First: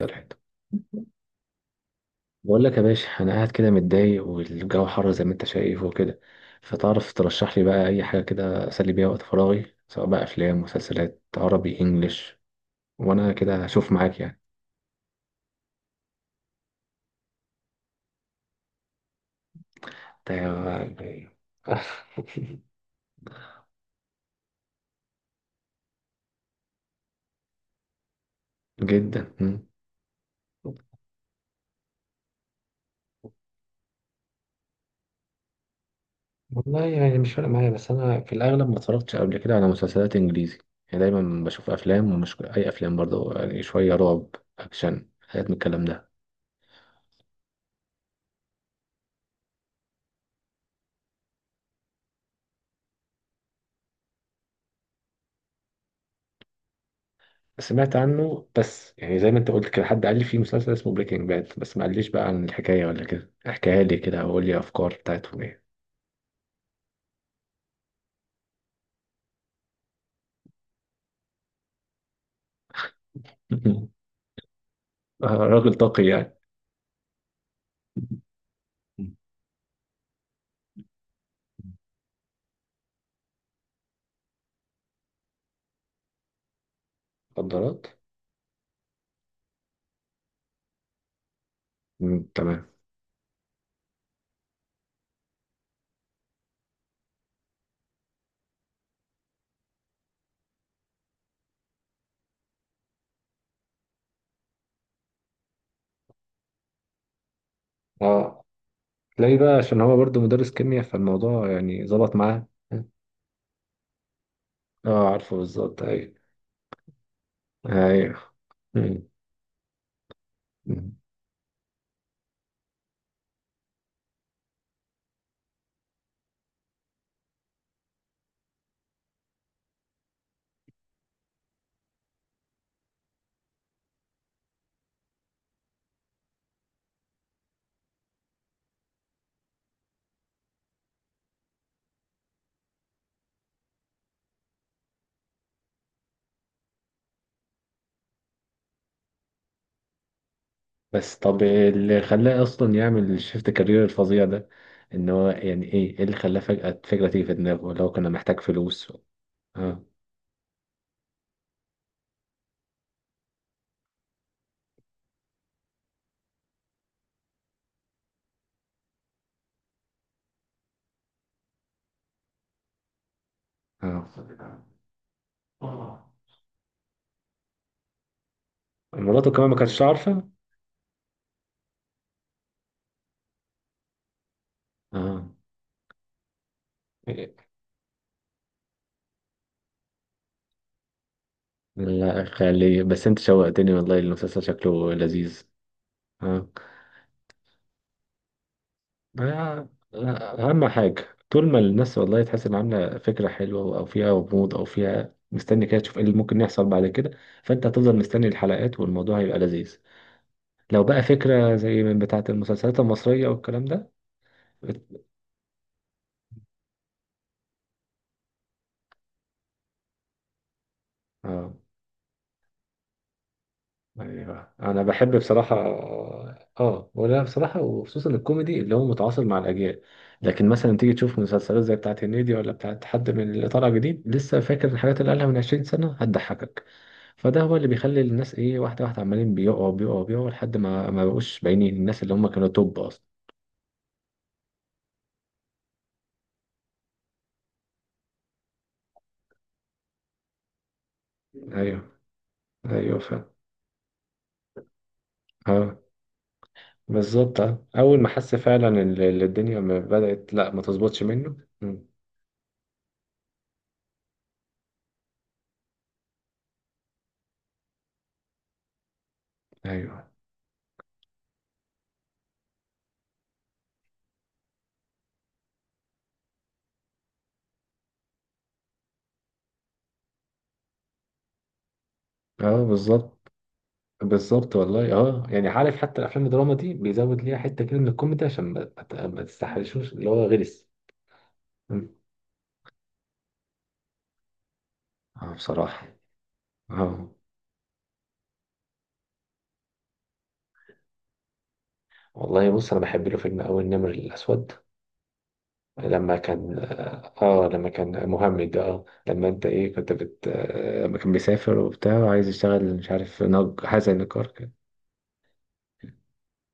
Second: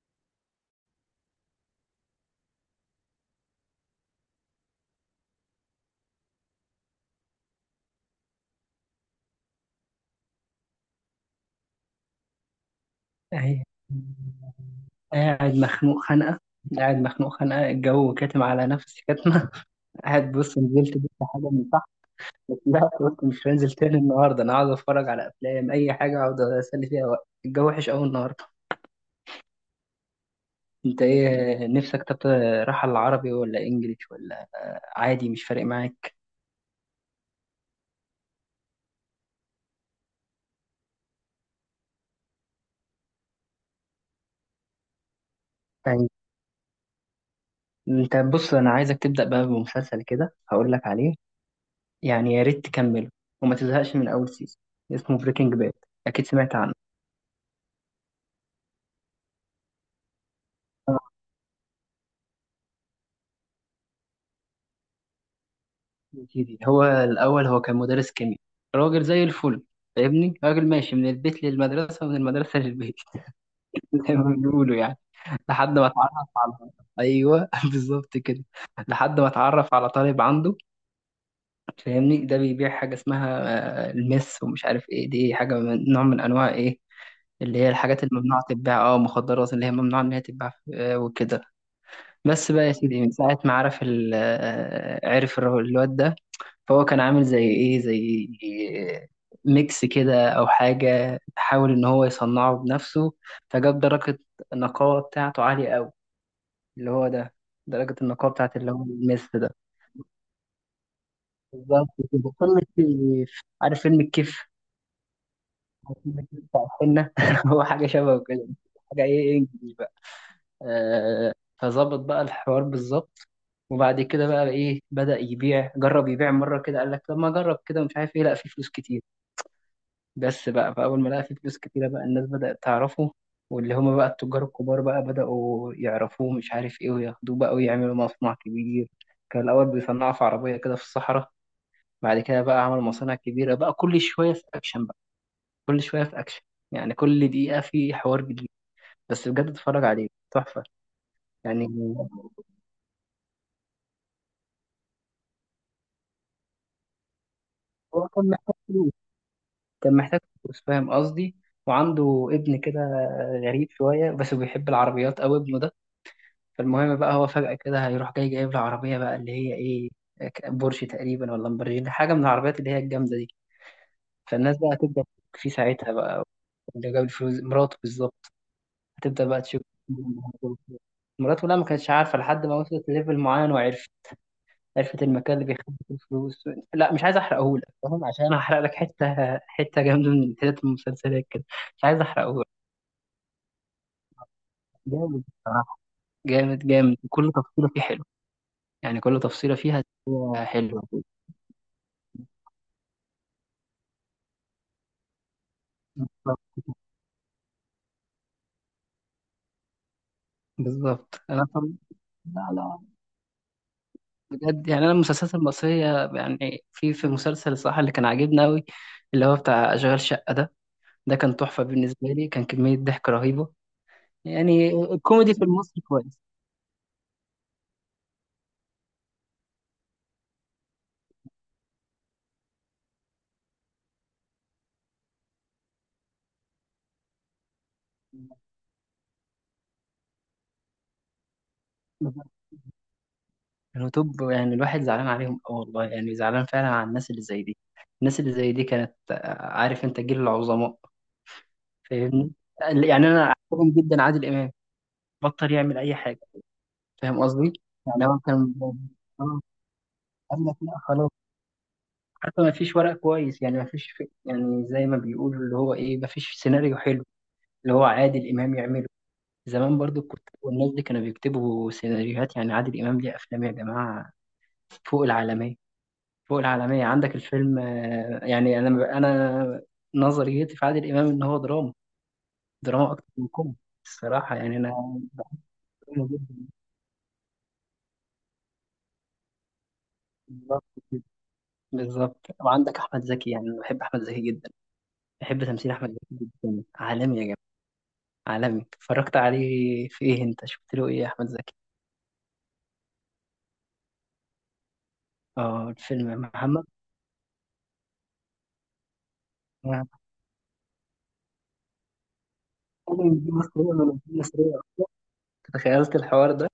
الحته، بقول لك يا باشا انا قاعد كده متضايق والجو حر زي ما انت شايف وكده. فتعرف ترشح لي بقى اي حاجه كده اسلي بيها وقت فراغي، سواء بقى افلام مسلسلات عربي انجليش، وانا أهي. كده اشوف معاك يعني. قاعد مخنوق خنقة قاعد مخنوق خنقة، الجو كاتم على نفسي كاتمة. قاعد، بص نزلت جبت طيب. حاجة من تحت. لا قلت مش هنزل تاني النهاردة، أنا عاوز أتفرج على أفلام، أي حاجة أقعد أسلي فيها وقت الجو وحش أوي النهاردة. جدا. مم. أنت إيه نفسك؟ طب رايحة العربي ولا إنجليش ولا؟ عادي مش فارق معاك؟ والله يعني مش فارق معايا، بس انا في الاغلب ما اتفرجتش قبل كده على مسلسلات انجليزي. يعني دايما بشوف افلام، ومش اي افلام برضه، يعني شويه رعب، اكشن، حاجات من الكلام يعني ده. أنت بص، أنا عايزك تبدأ بقى بمسلسل كده هقول لك عليه. يعني يا ريت تكمله وما تزهقش من أول سيزون. اسمه بريكنج باد، أكيد سمعت عنه. سمعت عنه، بس يعني زي ما انت قلت كده حد قال لي في مسلسل اسمه بريكنج باد، بس ما قاليش بقى عن الحكاية ولا كده، احكيها لي كده او قول لي افكار بتاعتهم ايه. أكيد، هو الأول هو كان مدرس كيمياء، راجل زي الفل، فاهمني؟ راجل ماشي من البيت للمدرسة ومن المدرسة للبيت. زي ما بيقولوا يعني. آه، لحد راجل ما طاقي اتعرف يعني. على، أيوه بالظبط كده، لحد ما اتعرف على طالب عنده، فاهمني؟ ده بيبيع حاجة اسمها، المس ومش عارف إيه، دي حاجة من نوع من أنواع إيه، اللي هي مخدرات. الحاجات الممنوعة تتباع، اه مخدرات، اللي هي ممنوعة إن هي تتباع، وكده. بس بقى تمام. يا سيدي، من ساعة ما عرف الواد ده، فهو كان عامل زي ايه، زي ميكس كده او حاجه، حاول ان هو يصنعه بنفسه، فجاب درجه النقاوه بتاعته عاليه قوي، اللي هو ده درجه النقاوه اه، بتاعت اللي هو الميس تلاقي بقى ده. عشان هو برضه مدرس كيمياء، فالموضوع يعني بالظبط ظبط كده. معاه. فيلم الكيف، عارف فيلم الكيف؟ اه عارفه، بالظبط، ايوه. فيلم الكيف بتاع الحنه، هو حاجه شبه ايوه. كده. حاجه مم. ايه، انجلش بقى، مم. آه. فظبط بقى الحوار بالظبط. وبعد كده بقى ايه، بدأ يبيع، جرب يبيع مره كده، قال لك طب ما اجرب كده ومش عارف ايه، لا في فلوس كتير. بس بقى فأول ما لقى فيه فلوس كتيرة، بقى الناس بدأت تعرفه، واللي هما بقى التجار الكبار بقى بدأوا يعرفوه مش عارف إيه، وياخدوه بقى ويعملوا مصنع كبير. كان الأول بيصنعه في عربية كده في الصحراء، بعد كده بقى عمل مصانع كبيرة، بقى كل شوية في أكشن، بقى كل شوية في أكشن، يعني كل دقيقة في حوار جديد. بس بجد اتفرج عليه، تحفة. بس طب يعني اللي خلاه اصلا يعمل الشيفت كارير الفظيع ده، ان هو يعني ايه، إيه اللي خلاه فجأة الفكرة تيجي في دماغه؟ اللي هو هو كان كان محتاج محتاج فلوس، فلوس. اه. كان محتاج فلوس، فاهم قصدي؟ وعنده ابن كده، غريب شوية بس بيحب العربيات أوي ابنه ده. فالمهم بقى هو فجأة كده هيروح جاي جايب له عربية بقى، اللي هي إيه، بورش تقريبا ولا لامبرجيني، حاجة من العربيات اللي هي الجامدة دي. اه. فالناس بقى هتبدأ تشك فيه ساعتها بقى، اللي جاب الفلوس مراته بالظبط. هتبدأ مراته بقى كمان ما تشك كانتش فيه. عارفة. مراته لا ما كانتش عارفة، لحد ما وصلت لليفل معين وعرفت، عرفت اه، المكان اللي بيخبي فيه الفلوس. لا مش عايز احرقهولك، فاهم؟ عشان هحرق لك حتة حتة جامدة من حتت المسلسلات كده. مش عايز لا احرقهولك. خلي، بس انت شوقتني والله، المسلسل شكله جامد لذيذ. بصراحة. اه. جامد جامد، كل تفصيلة فيه حلو، يعني كل تفصيلة فيها اهم حلوة. حاجة طول ما الناس والله تحس ان عاملة فكرة حلوة، او فيها غموض، او فيها مستني كده تشوف ايه اللي ممكن يحصل بعد كده. فانت هتفضل مستني الحلقات، والموضوع هيبقى لذيذ. لو بقى بالظبط. انا فكرة طب... زي من بتاعة لا لا، المسلسلات المصرية والكلام ده. بجد يعني، انا بت- المسلسلات المصريه، يعني في مسلسل الصراحه اللي كان عاجبني قوي، اللي هو بتاع اشغال شقه ده، ده كان اه، تحفه بالنسبه لي، كان كميه ضحك رهيبه. ايوه يعني انا بحب الكوميدي في بصراحه. المصري كويس. اه ولا بصراحه، وخصوصا الكوميدي اللي هو متعاصر مع الاجيال. لكن مثلا تيجي تشوف مسلسلات زي بتاعت هنيدي، ولا بتاعت حد من اللي طالع جديد لسه، فاكر الحاجات اللي قالها من 20 سنه هتضحكك. فده هو اللي بيخلي الناس ايه، واحده واحده، عمالين بيقعوا بيقعوا بيقعوا لحد ما ما بقوش باينين، الناس اللي هم بالظبط. كانوا توب اصلا. كانوا توب، يعني الواحد زعلان عليهم أوي والله، يعني زعلان فعلا على الناس اللي زي دي. الناس اللي زي دي كانت، عارف انت جيل العظماء، ايوه. فاهمني؟ يعني ايوه انا فاهم. عاجبني جدا عادل امام، بطل اه يعمل اي حاجه، فاهم بالظبط، قصدي؟ اه اول يعني ما هو حس كان، فعلا ان آه، الدنيا ما بدات، قال لا لك ما لا تظبطش خلاص، منه. حتى ما فيش ورق كويس، يعني ما فيش في، يعني زي ما بيقولوا اللي هو ايه، ما فيش سيناريو حلو اللي هو عادل امام يعمله. زمان برضو ايوه. كنت، والناس دي كانوا بيكتبوا سيناريوهات، يعني عادل امام ليه افلام يا جماعه فوق العالميه، فوق العالميه. عندك الفيلم، يعني انا نظريتي في عادل امام ان هو دراما، اه دراما اكتر من بالظبط. كوميدي الصراحه، بالظبط يعني والله، انا اه يعني عارف حتى بحبه الافلام جدا. الدراما دي بيزود ليها حته كده من الكوميدي، عشان ما تستحرشوش اللي هو بالظبط غلس. كده. م. بالظبط. وعندك احمد زكي، يعني أنا بحب احمد زكي جدا، اه بحب تمثيل احمد بصراحه. زكي جدا، اه عالمي يا. عالمي. اتفرجت عليه في ايه، انت شفت له ايه يا احمد زكي؟ والله بص، انا بحب له فيلم اول النمر الاسود. اه لما الفيلم كان محمد. اه، آه، لما كان مهمد ده، اه لما انت ايه أنا كنت بت، آه، لما كان بيسافر وبتاع وعايز يشتغل، مش بتكلم إن عارف دي نج، مصرية حازم ولا دي نجار كان. مصرية، تخيلت الحوار ده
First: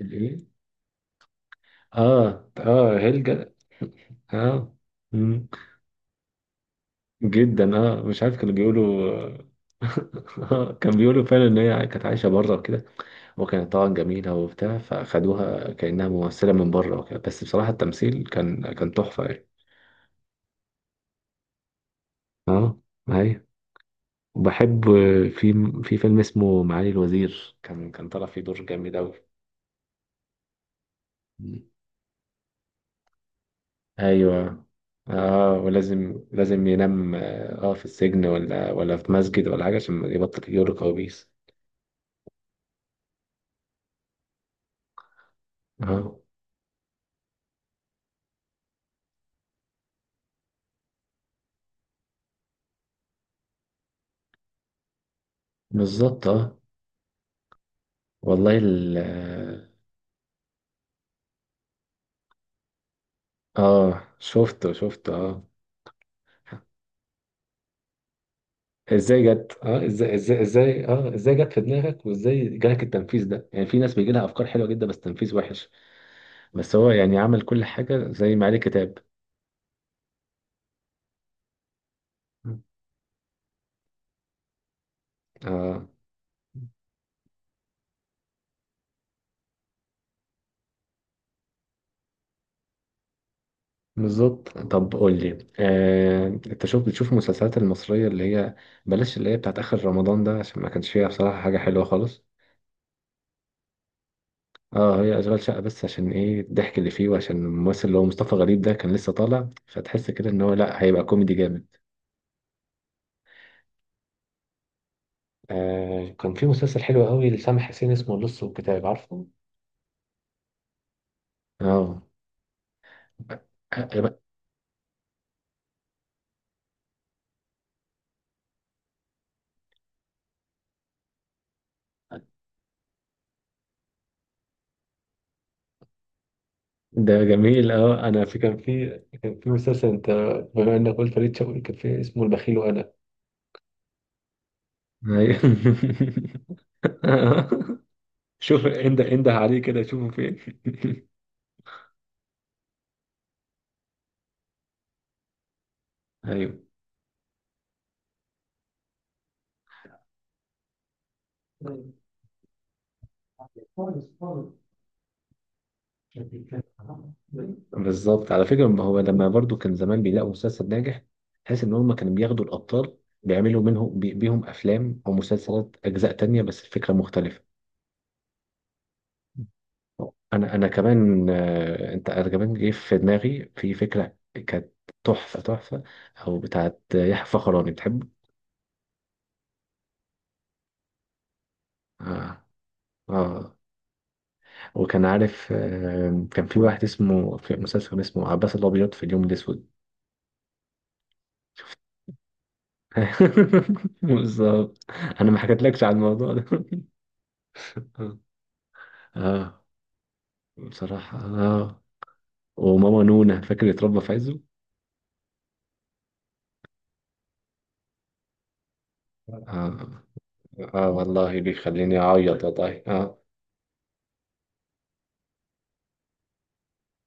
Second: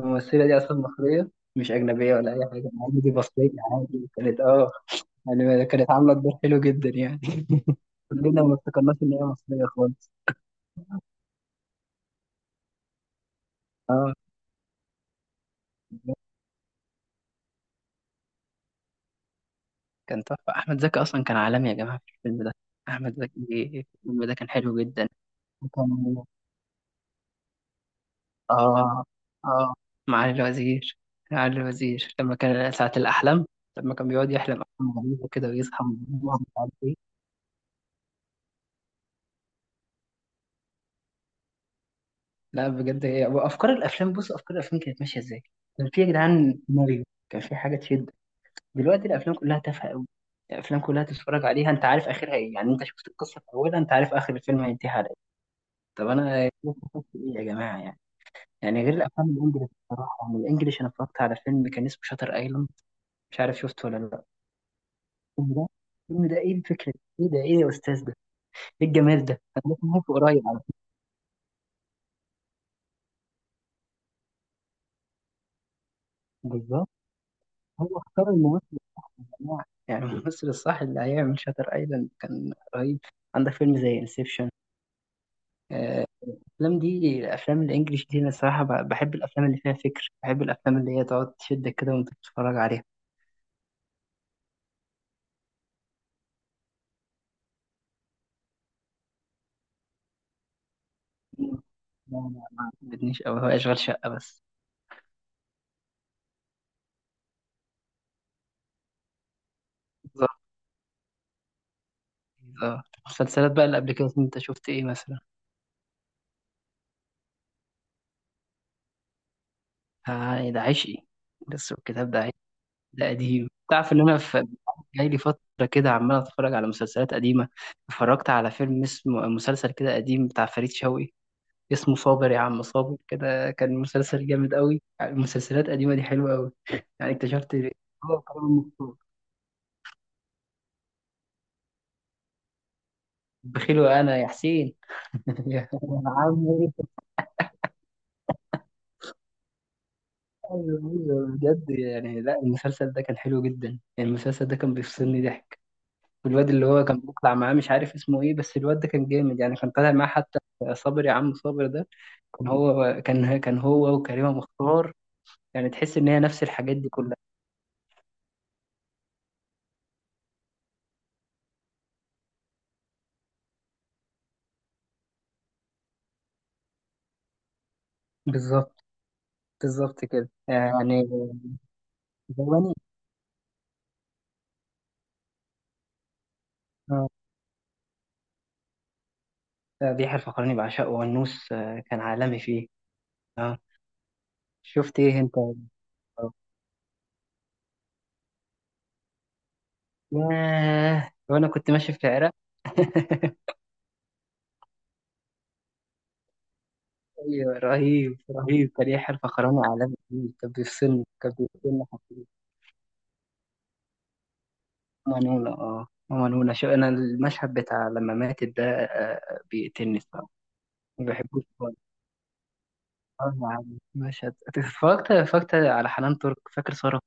الايه؟ دي اصلا مصرية، مش اجنبية ولا اي اه. حاجة اه عادي، دي مصرية هلجا. عادي كانت اه. اه. م. يعني كانت عاملة الدور حلو جدا يعني. جدا، اه، مش عارف كلنا كانوا ما افتكرناش بيقولوا. ان هي مصرية خالص. آه، كان بيقولوا فعلا ان هي كانت عايشه بره وكده، وكانت طبعا اه جميله وبتاع، فاخدوها كانها ممثله من بره وكده، بس بصراحه التمثيل كان كان تحفه يعني. كان تحفة، أحمد زكي أصلا كان عالمي يا جماعة في الفيلم ده. اه. أحمد ايوه. زكي الفيلم ده كان حلو وبحب جدا. في في فيلم وكان اسمه معالي الوزير، كان كان طالع فيه دور جامد اه اوي. اه، معالي الوزير، معالي مم. الوزير لما كان ساعة الأحلام، لما كان بيقعد يحلم ايوه. أحلام غريبة وكده، اه ويصحى من ولازم النوم مش لازم عارف إيه. ينام، اه آه، في السجن، ولا في مسجد ولا حاجه عشان يبطل يجيله كوابيس. لا بجد هي، وأفكار الأفلام، بص أفكار الأفلام كانت ماشية إزاي، كان في يا اه جدعان سيناريو، كان في حاجة تشد. دلوقتي الأفلام كلها تافهة أوي، الأفلام كلها تتفرج عليها أنت عارف آخرها إيه، يعني أنت شفت القصة في أولها أنت عارف آخر الفيلم هينتهي على إيه. طب بالظبط. أنا اه. شفت إيه يا جماعة يعني؟ والله. يعني غير الأفلام الإنجليش بصراحة، يعني الإنجليش، أنا اتفرجت على فيلم كان اسمه شاتر أيلاند، مش عارف شفته اه ولا لأ. شفته شفته اه. الفيلم ده، الفيلم ده ايه الفكره دي؟ ايه ده، ايه يا استاذ ده، ايه ازاي الجمال ده، جت، انا اه لسه عارفه ازاي ازاي قريب على فكرة. ازاي، اه ازاي جت في دماغك، وازاي جالك التنفيذ ده؟ يعني في ناس بيجي لها افكار حلوه جدا بس تنفيذ وحش. بس بالظبط. هو يعني عمل كل هو حاجه اختار زي ما عليه الممثل كتاب. يا جماعه، يعني الممثل الصح اللي هيعمل شاتر ايلاند كان رهيب. عندك فيلم زي انسبشن. اه الافلام دي، الافلام الانجليش دي، انا الصراحه بحب الافلام اللي فيها فكر، بحب الافلام اللي هي تقعد تشدك كده وانت بتتفرج عليها. بالظبط. طب قول لي، آه، انت شوف بتشوف المسلسلات المصريه اللي هي، بلاش اللي هي بتاعت اخر رمضان ده عشان ما كانش فيها بصراحه حاجه حلوه لا خالص. لا، ما عجبتنيش قوي، هو اشغال شقه بس. اه، هي اشغال شقه بس، عشان ايه الضحك اللي فيه، وعشان الممثل اللي هو مصطفى غريب ده كان لسه طالع، فتحس كده ان بالظبط. هو لا هيبقى كوميدي جامد. اه المسلسلات بقى اللي قبل كده انت شفت ايه مثلا؟ آه كان في مسلسل حلو قوي لسامح حسين اسمه اللص والكتاب، عارفه؟ ده عشقي. بس اه. الكتاب ده، ده قديم. تعرف ان انا في، جاي لي فتره كده عمال اتفرج على مسلسلات قديمه، اتفرجت على فيلم اسمه، مسلسل كده قديم بتاع فريد شوقي اسمه صابر يا عم صابر كده، كان مسلسل جامد قوي. يعني المسلسلات القديمه دي حلوه قوي. يعني ده اكتشفت جميل، إن اه هو انا في كمان كان في مبسوط. كان في مسلسل انت، بما انك قلت فريد شوقي، كان في اسمه البخيل وانا. بخيل وانا يا حسين. يا أيوة. عم إيه؟ شوف انده انده عليه كده، شوفه أيوة، فين. أيوة، بجد يعني لا، المسلسل ده كان حلو جدا، يعني المسلسل ده كان بيفصلني ضحك. والواد اللي هو كان بيطلع معاه، مش عارف اسمه ايه، بس الواد ده كان جامد، يعني كان طالع معاه حتى. صابر يا عم صابر ده، كان هو، كان هو وكريمة ايوه مختار، يعني تحس ان هي نفس الحاجات دي كلها. بالظبط. على فكرة ما هو لما برضو كان زمان بيلاقوا مسلسل ناجح، تحس ان هم كانوا بياخدوا الابطال بيعملوا منهم بيهم افلام او مسلسلات اجزاء تانية، بس الفكرة مختلفة. بالظبط. بالظبط كده انا انا يعني. كمان، آه، انت انا كمان جه الفقراني. في دماغي في فكرة، كانت تحفة تحفة، او بتاعت اه. يحيى فخراني، بتحبه؟ بيحيى الفقراني بعشقه، والنوس كان اه. عالمي فيه. اه اه. شفت وكان ايه انت؟ عارف، آه، كان في واحد اسمه، في مسلسل كان اسمه عباس الابيض في اليوم الاسود. ياه، وانا كنت ماشي في العراق. بالظبط. انا ما حكيتلكش على الموضوع ده. ايوه، رهيب رهيب كان يحيى الفقراني اه عالمي فيه، بصراحة. كان اه بيفصلني. وماما نونا، فاكر اتربى في عزه. ماما نونا، اه ماما نونا، شو انا المشهد بتاع لما ماتت ده، اه. بيقتلني الصراحه. اه ما والله بحبوش خالص. بيخليني اعيط والله، اه. يعني مشهد، اتفرجت على حنان ترك، فاكر صورة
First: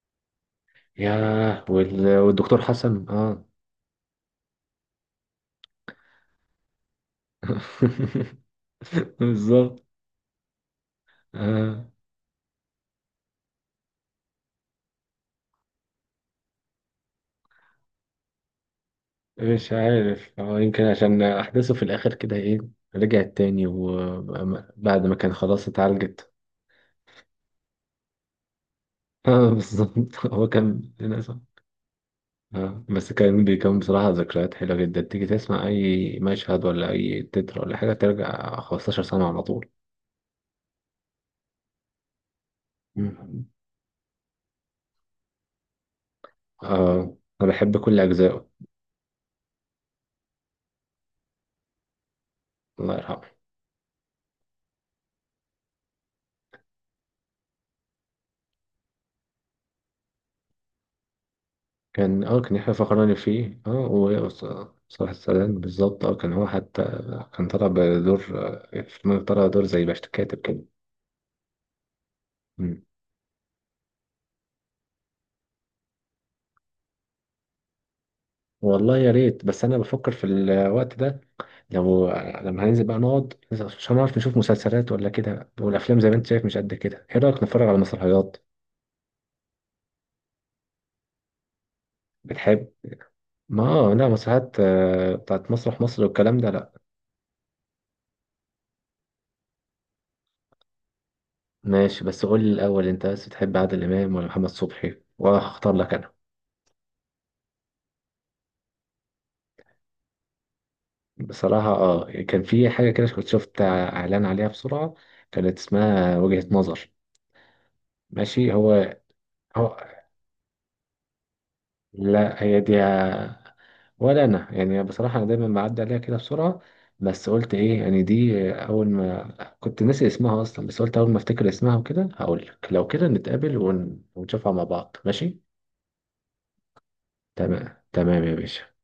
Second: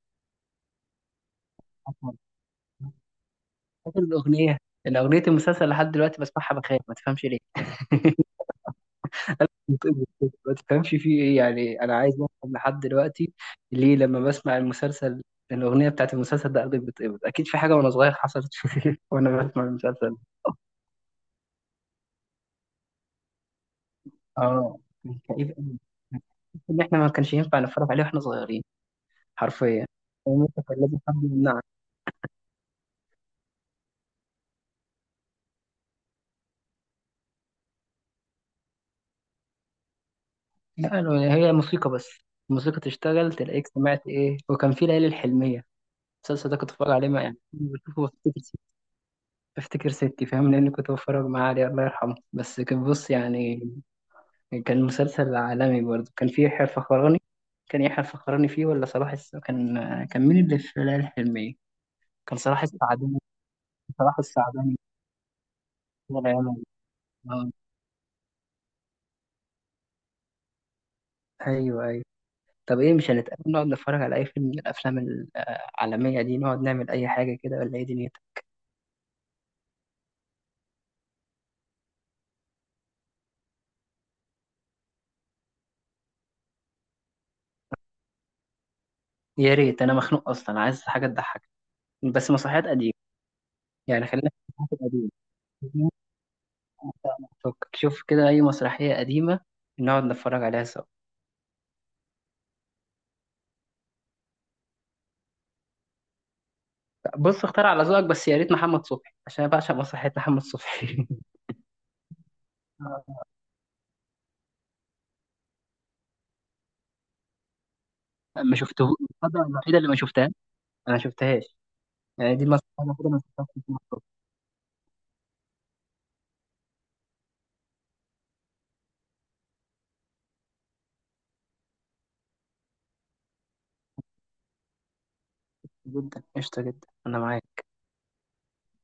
ياه، حنان والدكتور ترك؟ حسن، اه. فاكر الاغنيه؟ الاغنيه، المسلسل لحد دلوقتي بسمعها بخاف ما تفهمش ليه. بالظبط. ما تفهمش فيه ايه، يعني آه. انا عايز افهم لحد دلوقتي ليه. لما بسمع المسلسل، الاغنيه بتاعت المسلسل ده قلبي بيتقبض، اكيد في حاجه وانا صغير حصلت. وانا بسمع مش المسلسل. عارف، هو يمكن عشان احداثه في الاخر كده، ايه رجعت تاني اه وبعد ما كان كان كئيب خلاص قوي، اتعالجت. ان احنا ما كانش ينفع نتفرج عليه واحنا صغيرين. اه حرفيا بالظبط. هو الموسيقى كان كان لازم حد للاسف. يمنعك. اه، بس كان بيكون بصراحة ذكريات حلوة جدا، تيجي تسمع أي مشهد ولا أي تتر ولا حاجة، ترجع 15 سنة على طول. لا، لو هي موسيقى بس الموسيقى تشتغل، مم. تلاقيك سمعت ايه. وكان في ليالي الحلميه. المسلسل ده كنت بتفرج عليه اه مع، يعني أنا كنت بحب كل بشوفه أجزائه. بفتكر ستي، فاهم لان كنت بتفرج معاه عليه، الله يرحمه. بس كان الله بص يرحمه. يعني، كان مسلسل عالمي برضه، كان فيه يحيى الفخراني. كان يحيى الفخراني فيه ولا صلاح كان، كان مين اللي في ليالي الحلميه؟ كان كان اه كان صلاح يحيى فخراني السعداني. فيه، اه، صلاح السعداني، وصلاح السلام بالظبط، اه الله كان هو يعينه. حتى، كان طالع بدور، آه، في طالع دور زي باش كاتب كده. ايوه ايوه. طب مم. ايه، مش هنتقابل نقعد نتفرج على اي فيلم من الافلام العالميه دي، نقعد نعمل اي حاجه كده ولا ايه دنيتك؟ والله يا ريت، بس أنا بفكر في الوقت ده، لو لما هننزل بقى نقعد عشان نعرف نشوف مسلسلات ولا كده، والافلام زي ما انت شايف مش قد كده، ايه رايك نتفرج على مسرحيات؟ يا ريت، انا مخنوق اصلا عايز حاجه تضحك، بس مسرحيات بتحب، قديمه. ما، آه، لا يعني خلينا في مسرحيات، المسرحيات آه، بتاعت مسرح القديمه. مصر والكلام ده لا. شوف كده اي مسرحيه قديمه نقعد نتفرج عليها سوا. ماشي، بس قول لي الاول، انت بس بتحب عادل امام ولا محمد صبحي، وانا هختار لك انا. بص اختار على ذوقك، بس يا ريت محمد صبحي عشان انا بعشق مسرحيات محمد صبحي. بصراحه اه كان في حاجه كده كنت شفت اعلان عليها بسرعه، كانت اسمها وجهة نظر. ماشي، ما هو شفته، الفتره هو الوحيده اللي ما شفتها، انا ما شفتهاش. يعني لا دي هي المسرحيه دي. الوحيده اللي ما شفتهاش محمد صبحي. ولا انا يعني بصراحه انا دايما بعدي عليها كده بسرعه. بس قلت ايه، يعني دي اول ما كنت ناسي اسمها اصلا، بس قلت اول ما افتكر اسمها وكده هقول لك، لو كده نتقابل ونشوفها مع بعض، ماشي. جدا قشطه جدا انا معاك. تمام تمام يا باشا.